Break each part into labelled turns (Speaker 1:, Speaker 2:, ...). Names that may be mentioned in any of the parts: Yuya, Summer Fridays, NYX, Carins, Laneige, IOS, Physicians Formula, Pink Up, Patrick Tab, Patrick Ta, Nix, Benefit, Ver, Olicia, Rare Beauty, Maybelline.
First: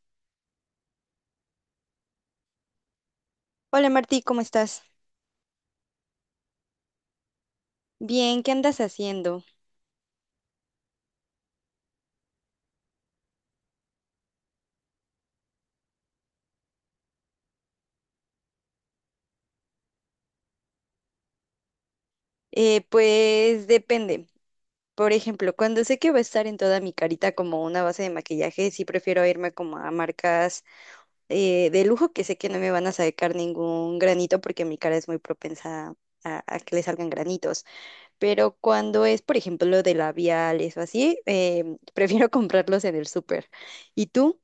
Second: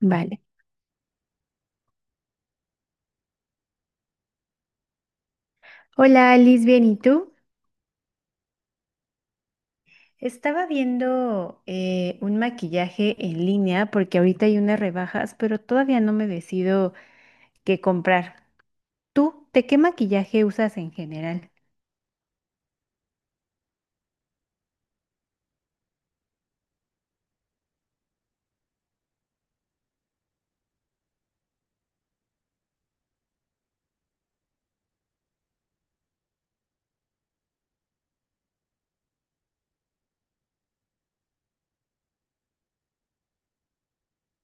Speaker 1: Vale.
Speaker 2: Hola Martí, ¿cómo estás?
Speaker 1: Hola, Alice, bien, ¿y tú?
Speaker 2: Bien, ¿qué andas haciendo?
Speaker 1: Estaba viendo un maquillaje en línea porque ahorita hay unas rebajas, pero todavía no me decido qué comprar. ¿Tú, de qué maquillaje usas en general?
Speaker 2: Pues depende. Por ejemplo, cuando sé que va a estar en toda mi carita como una base de maquillaje, sí prefiero irme como a marcas de lujo que sé que no me van a sacar ningún granito porque mi cara es muy propensa a que le salgan granitos. Pero cuando es, por ejemplo, de labiales o así, prefiero comprarlos en el súper. ¿Y tú?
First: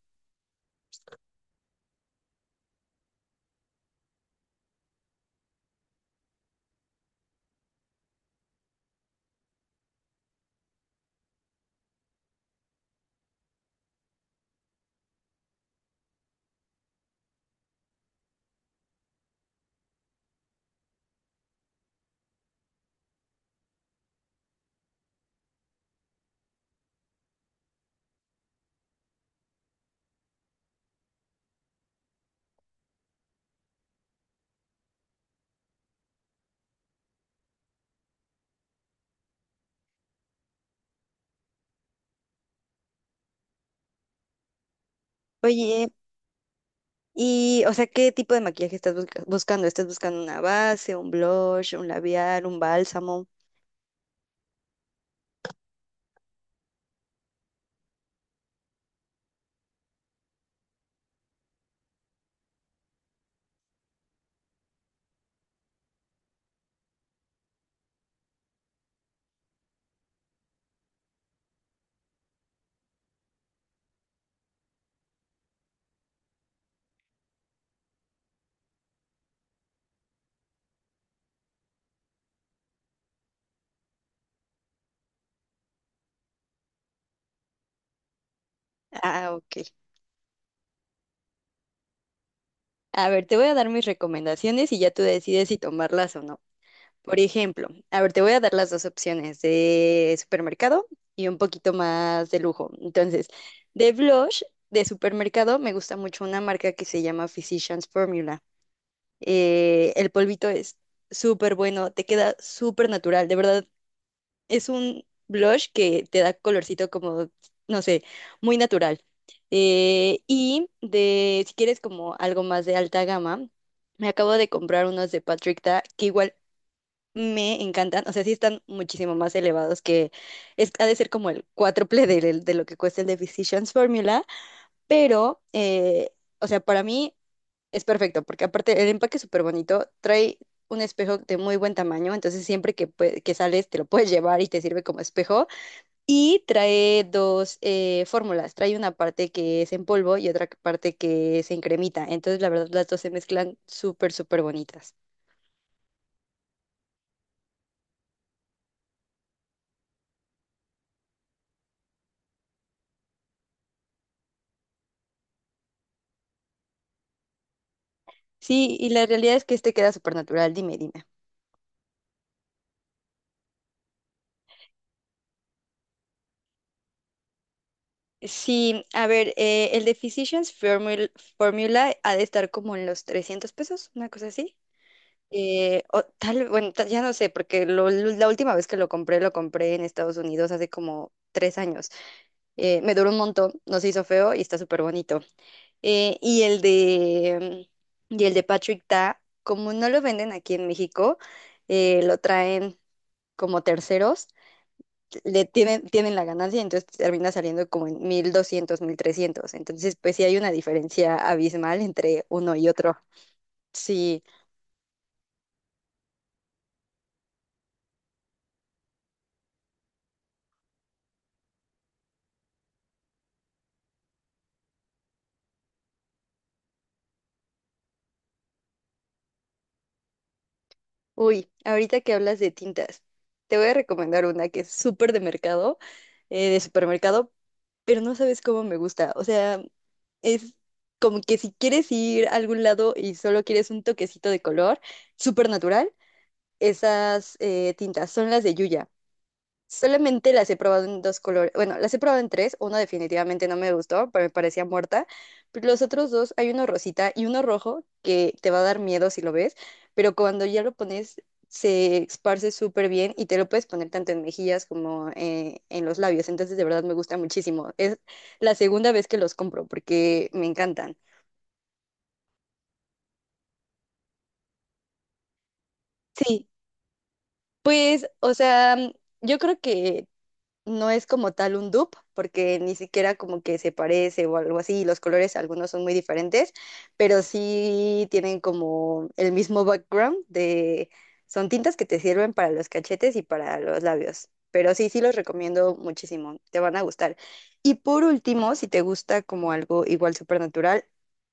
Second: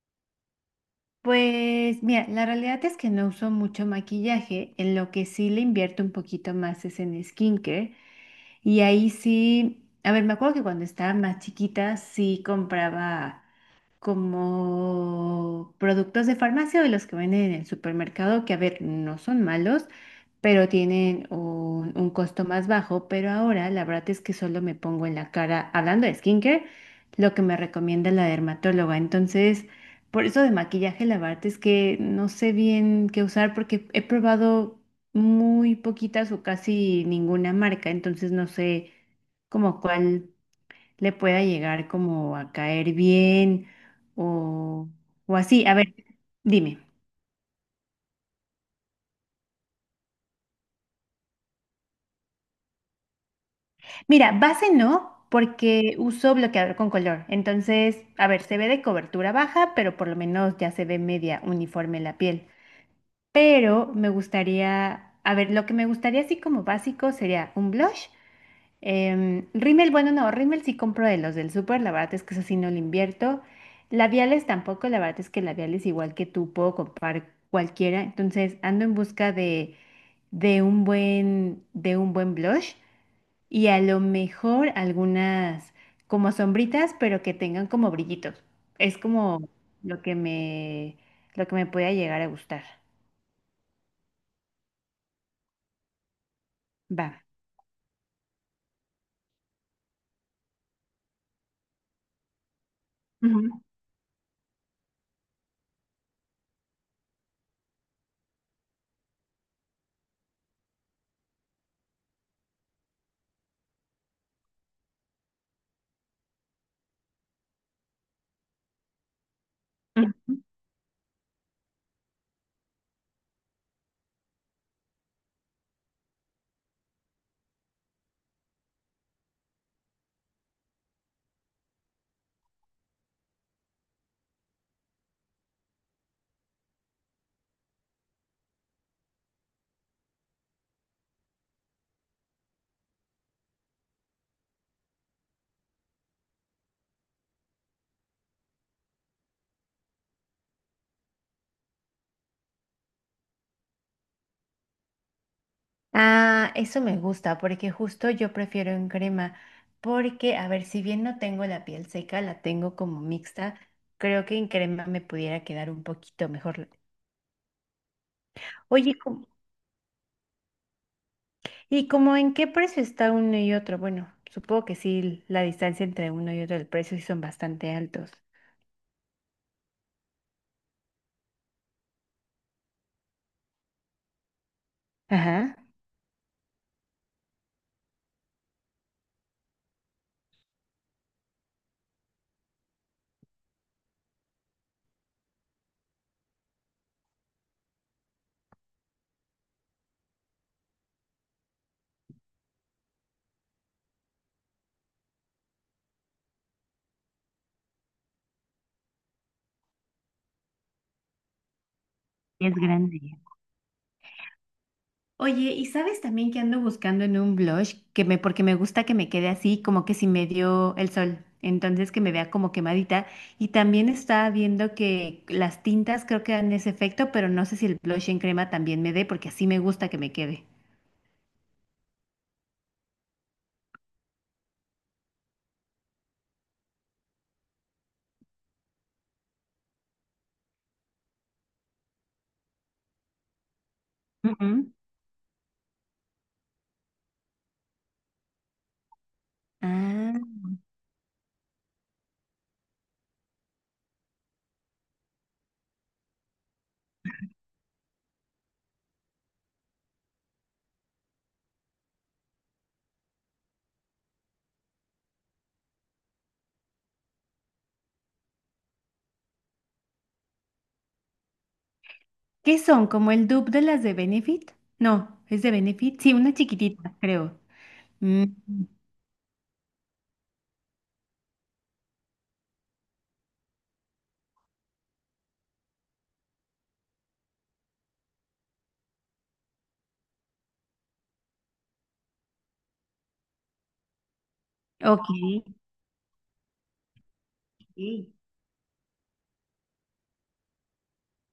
Speaker 1: Pues mira, la realidad es que no uso mucho maquillaje, en lo que sí le invierto un poquito más es en skincare. Y ahí sí, a ver, me acuerdo que cuando estaba más chiquita sí compraba como productos de farmacia o de los que venden en el supermercado, que a ver, no son malos, pero tienen un costo más bajo. Pero ahora la verdad es que solo me pongo en la cara, hablando de skincare, lo que me recomienda la dermatóloga. Entonces, por eso de maquillaje, la verdad es que no sé bien qué usar porque he probado muy poquitas o casi ninguna marca, entonces no sé como cuál le pueda llegar como a caer bien o, o así. A
Speaker 2: Oye.
Speaker 1: ver, dime.
Speaker 2: Y, o sea, ¿qué tipo de maquillaje estás buscando? ¿Estás buscando una base, un blush, un labial, un bálsamo?
Speaker 1: Mira, base no, porque uso bloqueador con color. Entonces, a ver, se ve de cobertura baja, pero por lo menos ya se ve media uniforme la piel. Pero me gustaría, a ver, lo que me gustaría así como básico sería un blush. Em, rímel, bueno, no, rímel sí compro de los del súper, la verdad es que eso sí no lo invierto. Labiales tampoco, la verdad es que labiales igual que tú puedo comprar cualquiera, entonces ando en busca de, de un buen blush y a lo mejor algunas como sombritas, pero que tengan como brillitos. Es
Speaker 2: Ah,
Speaker 1: como
Speaker 2: ok.
Speaker 1: lo que me, lo que me pueda llegar a gustar.
Speaker 2: A ver, te voy a dar mis recomendaciones y ya tú decides si tomarlas o no.
Speaker 1: Va.
Speaker 2: Por ejemplo, a ver, te voy a dar las dos opciones de supermercado y un poquito más de lujo. Entonces,
Speaker 1: Ujú,
Speaker 2: de blush de supermercado me gusta mucho una marca que se llama Physicians Formula. El polvito es súper bueno, te queda súper natural, de verdad es un blush que te da colorcito como, no sé, muy natural.
Speaker 1: ujú.
Speaker 2: Y si quieres como algo más de alta gama, me acabo de comprar unos de Patrick Ta que igual me encantan. O sea, sí están muchísimo más elevados que es, ha de ser como el cuádruple de lo que cuesta el de Physicians Formula, pero, o sea, para mí es perfecto porque aparte el empaque es súper bonito, trae un espejo de muy buen tamaño, entonces siempre que, que sales te lo puedes llevar y te sirve como espejo. Y trae dos fórmulas. Trae una parte que es en polvo y otra parte que es en cremita. Entonces, la verdad, las dos se mezclan súper, súper bonitas.
Speaker 1: Ah, eso me gusta porque justo yo prefiero en crema porque, a ver, si bien no tengo la piel seca, la tengo como mixta, creo que en crema me pudiera quedar un poquito mejor.
Speaker 2: Sí, y
Speaker 1: Oye,
Speaker 2: la realidad es que este queda súper natural. Dime, dime.
Speaker 1: ¿y como en qué precio está uno y otro? Bueno, supongo que sí, la distancia entre uno y otro, el precio sí son bastante altos.
Speaker 2: Sí, a ver, el de Physicians Formula ha de estar como en los 300 pesos, una cosa así.
Speaker 1: Ajá.
Speaker 2: O tal, bueno, ya no sé, porque la última vez que lo compré en Estados Unidos hace como 3 años. Me duró un montón, no se hizo feo y está súper bonito. Y el de, y el de Patrick Ta, como no lo venden aquí en México, lo traen como terceros, tienen la ganancia, entonces termina saliendo como en 1,200, 1,300. Entonces, pues sí hay una diferencia abismal entre
Speaker 1: Es
Speaker 2: uno y otro.
Speaker 1: grande.
Speaker 2: Sí,
Speaker 1: Oye, ¿y sabes también que ando buscando en un blush que me, porque me gusta que me quede así, como que si me dio el sol, entonces que me vea como quemadita? Y también estaba viendo que las tintas creo que dan ese efecto, pero no sé si el blush en crema también me dé, porque así me gusta que me quede.
Speaker 2: uy, ahorita que hablas de tintas, te voy a recomendar una que es súper de mercado, de supermercado, pero no sabes cómo me gusta. O sea, es como que si quieres ir a algún lado y solo quieres un toquecito de
Speaker 1: Ujú.
Speaker 2: color, súper natural, esas tintas son las de Yuya.
Speaker 1: Ah,
Speaker 2: Solamente las he probado en dos colores. Bueno, las he probado en tres. Una definitivamente no me gustó, pero me parecía muerta. Pero los otros dos, hay uno rosita y uno rojo que te va a dar miedo si lo ves, pero cuando ya lo pones, se esparce súper bien y te lo puedes poner tanto en mejillas como en los labios. Entonces, de verdad me gusta muchísimo. Es la segunda vez que los compro porque me encantan.
Speaker 1: ¿qué son? ¿Como el dupe de las de Benefit? No, ¿es de Benefit? Sí, una
Speaker 2: Sí,
Speaker 1: chiquitita, creo.
Speaker 2: pues,
Speaker 1: Mm,
Speaker 2: o sea, yo creo que no es como tal un dupe, porque ni siquiera como que se parece o algo así, y los colores algunos son muy diferentes, pero sí tienen como el mismo background son tintas que te sirven para los cachetes y para los labios, pero sí, sí
Speaker 1: ok.
Speaker 2: los recomiendo muchísimo, te van a gustar. Y por
Speaker 1: Ok.
Speaker 2: último, si te gusta como algo igual súper natural,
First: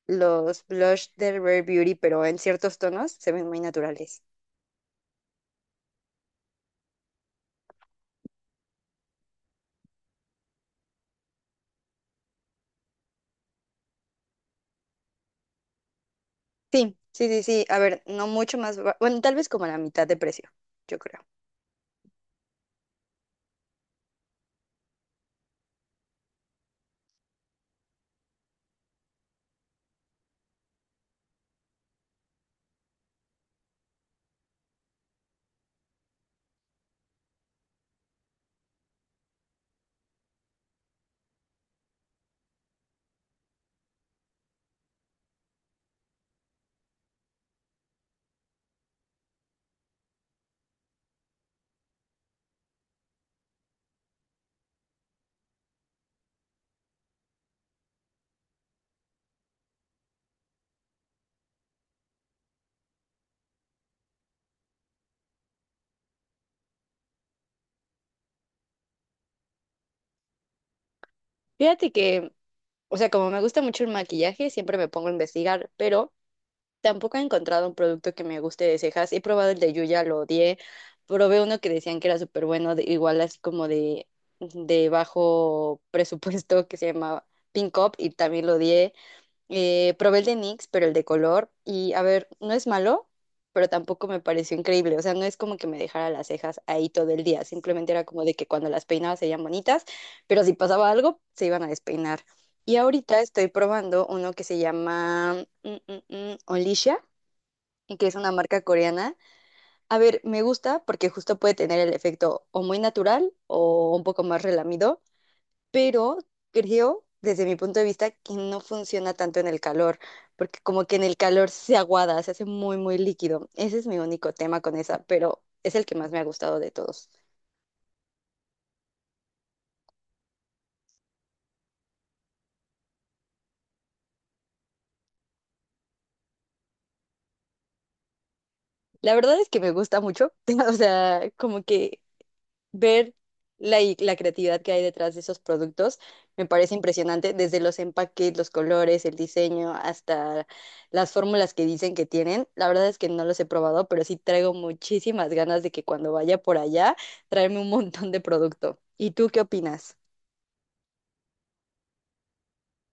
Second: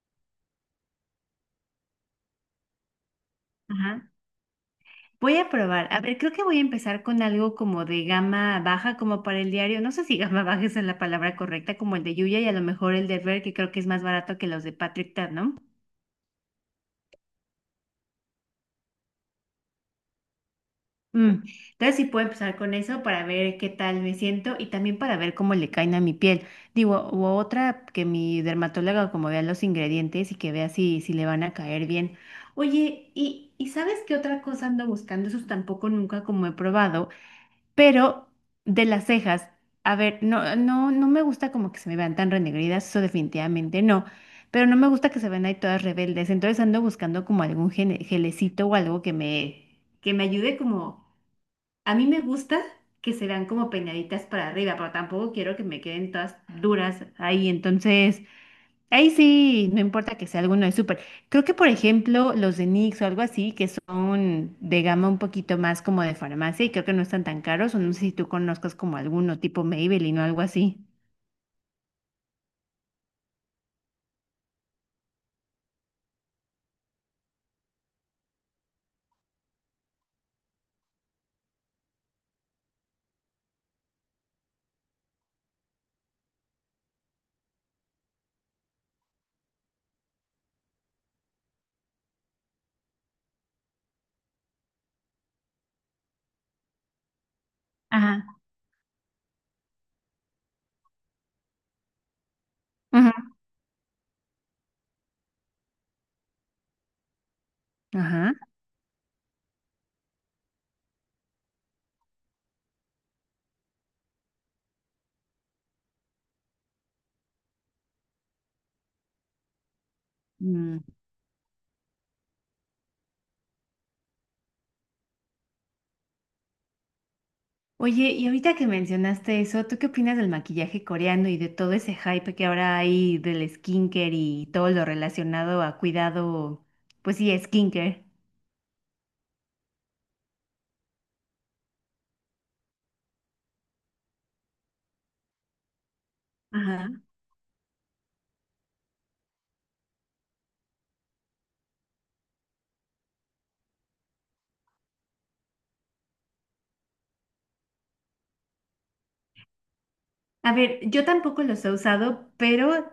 Speaker 2: los blush de Rare Beauty, pero en ciertos tonos se ven muy
Speaker 1: Ajá.
Speaker 2: naturales.
Speaker 1: Voy a probar. A ver, creo que voy a empezar con algo como de gama baja, como para el diario. No sé si gama baja es la palabra correcta, como el de Yuya y a lo mejor el de Ver, que creo que es más barato que los de Patrick Tab, ¿no?
Speaker 2: Sí, sí, sí, sí. A ver, no mucho más. Bueno, tal vez como a la mitad de precio, yo creo.
Speaker 1: Mm, entonces sí puedo empezar con eso para ver qué tal me siento y también para ver cómo le caen a mi piel. Digo, u otra que mi dermatóloga como vea los ingredientes y que vea si, si le van a caer bien. Oye, ¿y sabes qué otra cosa ando buscando? Esos tampoco nunca como he probado. Pero de las cejas, a ver, no me gusta como que se me vean tan renegridas, eso definitivamente no. Pero no me gusta que se vean ahí todas rebeldes. Entonces ando buscando como algún gelecito o algo que me ayude como. A mí me gusta que se vean como peinaditas para arriba, pero tampoco quiero que me queden todas duras ahí. Entonces. Ahí sí, no importa que sea alguno de súper. Creo que, por ejemplo, los de Nix o algo así, que son de gama un poquito más como de farmacia y creo que no están tan caros, o no sé si tú conozcas como alguno tipo Maybelline o algo así.
Speaker 2: Fíjate que, o sea, como me gusta mucho el maquillaje, siempre me pongo a investigar, pero tampoco he encontrado un producto que me guste de cejas. He probado el de Yuya, lo odié. Probé uno que decían que era súper bueno, igual así como de bajo presupuesto, que se llamaba Pink Up, y también lo odié. Probé el de NYX, pero el de color. Y a ver, no es malo, pero tampoco me pareció increíble. O sea, no es como que me dejara las cejas ahí todo el día. Simplemente era como
Speaker 1: Ajá.
Speaker 2: de que cuando las peinaba se veían bonitas, pero si pasaba algo, se iban a despeinar. Y ahorita
Speaker 1: Ajá.
Speaker 2: estoy probando uno que se llama Olicia, y que es una
Speaker 1: Ajá.
Speaker 2: marca coreana. A ver, me gusta porque justo puede tener el efecto o muy natural o un poco más relamido, pero creo, desde mi punto de vista, que no funciona tanto en el calor, porque
Speaker 1: Mm.
Speaker 2: como que en el calor se aguada, se hace muy, muy líquido. Ese es mi único tema con esa, pero es el que más me ha gustado de todos.
Speaker 1: Oye, y ahorita que mencionaste eso, ¿tú qué opinas del maquillaje coreano y de todo ese hype que ahora hay del skincare y todo lo relacionado a cuidado, pues sí, skincare?
Speaker 2: La verdad es que me gusta mucho, o sea, como que ver la creatividad que hay detrás de esos productos me parece
Speaker 1: Ajá.
Speaker 2: impresionante, desde los empaques, los colores, el diseño, hasta las fórmulas que dicen que tienen. La verdad es que no los he probado, pero sí traigo muchísimas ganas de que cuando vaya por allá, traerme un montón de producto. ¿Y tú qué opinas?
Speaker 1: A ver, yo tampoco los he usado, pero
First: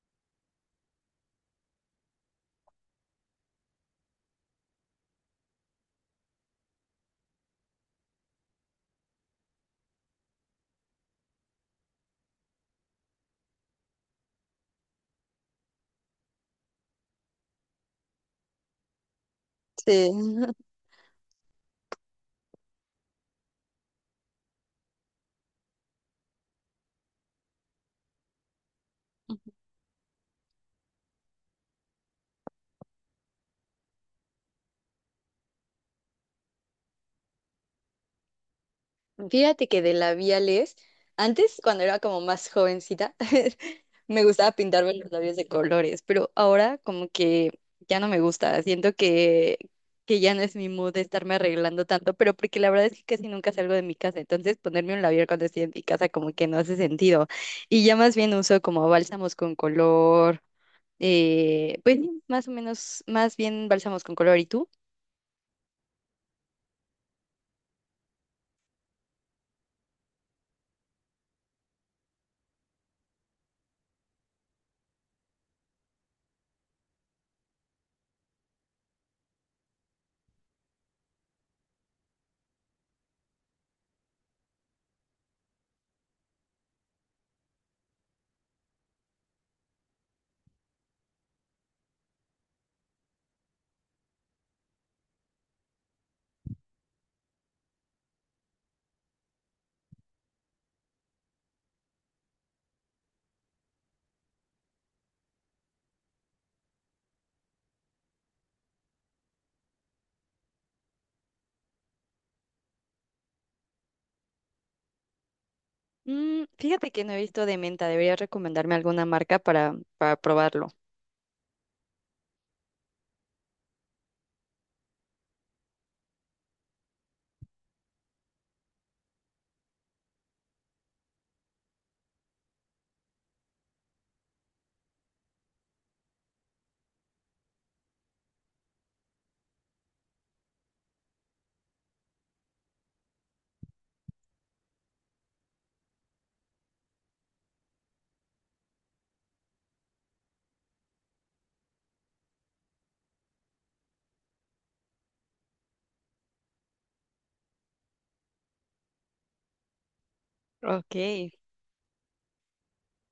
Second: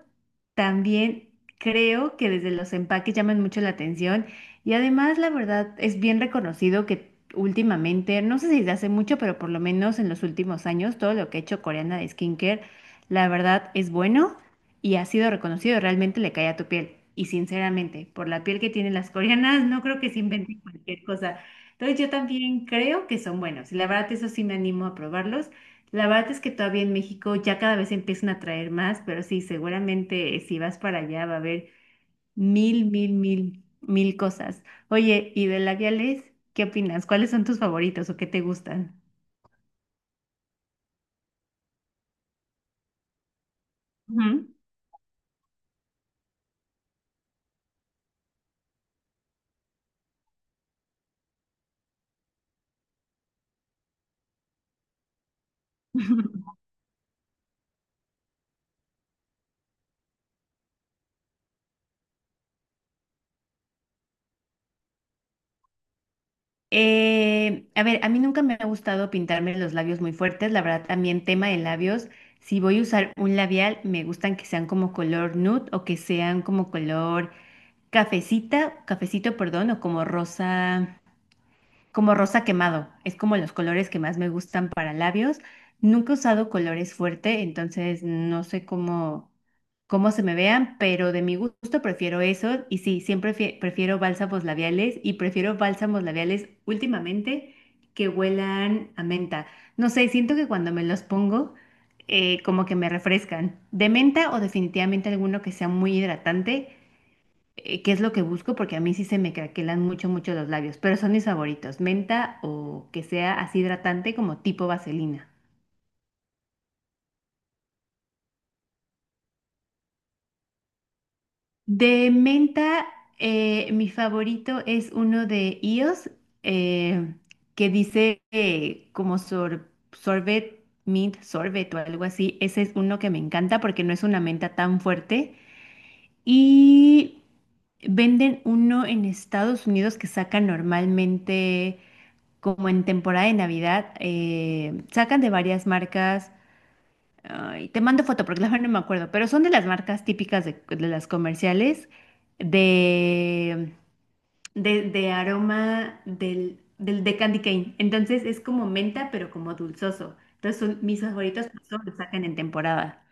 Speaker 1: también creo que desde los empaques llaman mucho la atención y además la verdad es bien reconocido que últimamente, no sé si desde hace mucho, pero por lo menos en los últimos años, todo lo que ha hecho Coreana de skincare, la verdad es bueno y ha sido reconocido, realmente le cae a tu piel. Y sinceramente, por la piel que tienen las coreanas, no creo que
Speaker 2: Sí.
Speaker 1: se inventen cualquier cosa. Entonces yo también creo que son buenos y la verdad eso sí me animo a probarlos. La verdad es que todavía en México ya cada vez empiezan a traer más, pero sí, seguramente si vas para allá va a haber mil, mil, mil, mil cosas. Oye, ¿y de labiales? ¿Qué opinas? ¿Cuáles son tus favoritos o qué te gustan?
Speaker 2: Fíjate que de labiales, antes cuando era como más jovencita, me
Speaker 1: Ujú.
Speaker 2: gustaba pintarme los labios de colores, pero ahora como que ya no me gusta, siento que ya no es mi mood de estarme arreglando tanto, pero porque la verdad es que casi nunca salgo de mi casa, entonces ponerme un labial cuando estoy en mi casa como que no hace sentido. Y ya más bien uso como bálsamos con color, pues sí, más o menos, más bien bálsamos con color. ¿Y tú?
Speaker 1: A ver, a mí nunca me ha gustado pintarme los labios muy fuertes, la verdad también tema de labios, si voy a usar un labial, me gustan que sean como color nude o que sean como color cafecita, cafecito, perdón, o como rosa. Como rosa quemado. Es como los colores que más me gustan para labios. Nunca he usado colores fuerte, entonces no sé cómo, cómo se me vean, pero de mi gusto prefiero eso. Y sí, prefiero bálsamos labiales y prefiero bálsamos labiales últimamente que huelan a menta. No sé, siento que cuando me los pongo, como que me refrescan. De menta o definitivamente alguno que sea muy hidratante, qué es lo que busco, porque a mí sí se me craquelan mucho, mucho los labios, pero son mis favoritos, menta o que sea así hidratante como tipo vaselina.
Speaker 2: Fíjate que no he visto de menta, deberías recomendarme alguna marca para probarlo.
Speaker 1: De menta, mi favorito es uno de IOS, eh, que dice como sorbet, mint sorbet o algo así. Ese es uno que me encanta porque no es una menta tan fuerte. Y venden uno en Estados Unidos que sacan normalmente como en temporada de Navidad, sacan de varias marcas, ay, te mando foto porque la verdad no me acuerdo, pero son de las marcas típicas de las comerciales de, de aroma del, del de candy cane. Entonces es como menta, pero como dulzoso. Entonces son
Speaker 2: Ok,
Speaker 1: mis favoritos, por eso los sacan en temporada.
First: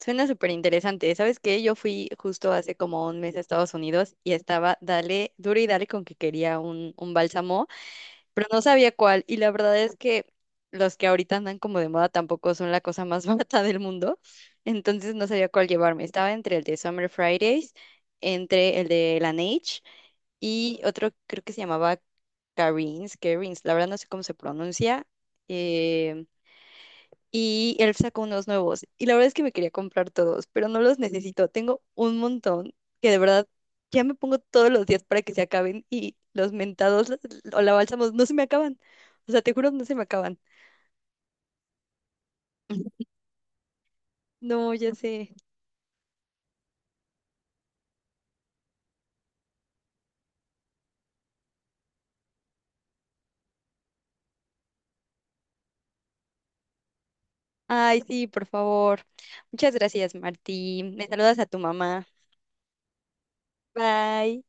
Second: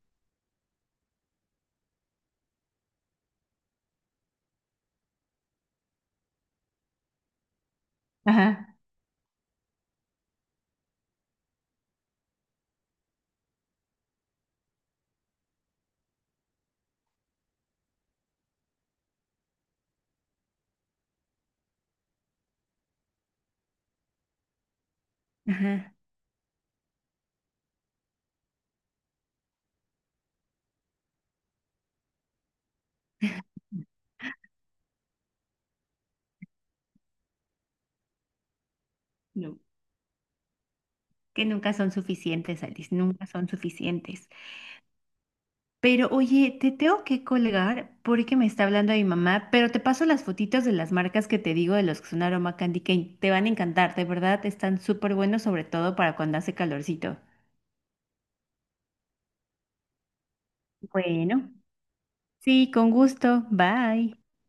Speaker 2: suena súper interesante. ¿Sabes qué? Yo fui justo hace como un mes a Estados Unidos y estaba, dale, duro y dale con que quería un bálsamo. Pero no
Speaker 1: Ajá,
Speaker 2: sabía cuál. Y la verdad es que los que ahorita andan como de moda tampoco son la cosa más barata del mundo. Entonces no sabía cuál llevarme. Estaba entre el de Summer Fridays, entre el de Laneige y otro creo que se llamaba Carins. La verdad no sé cómo se pronuncia.
Speaker 1: ajá.
Speaker 2: eh, y él sacó unos nuevos. Y la verdad es que me quería comprar todos, pero no los necesito. Tengo un montón que de verdad ya me pongo todos los días para que se acaben y los mentados o la bálsamos no se me acaban. O sea, te
Speaker 1: No,
Speaker 2: juro, no se me acaban.
Speaker 1: que nunca son suficientes, Alice, nunca son suficientes.
Speaker 2: No, ya sé.
Speaker 1: Pero oye, te tengo que colgar porque me está hablando mi mamá, pero te paso las fotitos de las marcas que te digo de los que son aroma candy cane. Te van a encantar, de verdad, están súper buenos, sobre todo para cuando hace calorcito.
Speaker 2: Ay, sí, por favor. Muchas gracias, Martín. Me saludas a
Speaker 1: Bueno.
Speaker 2: tu mamá.
Speaker 1: Sí, con gusto. Bye.
Speaker 2: Bye.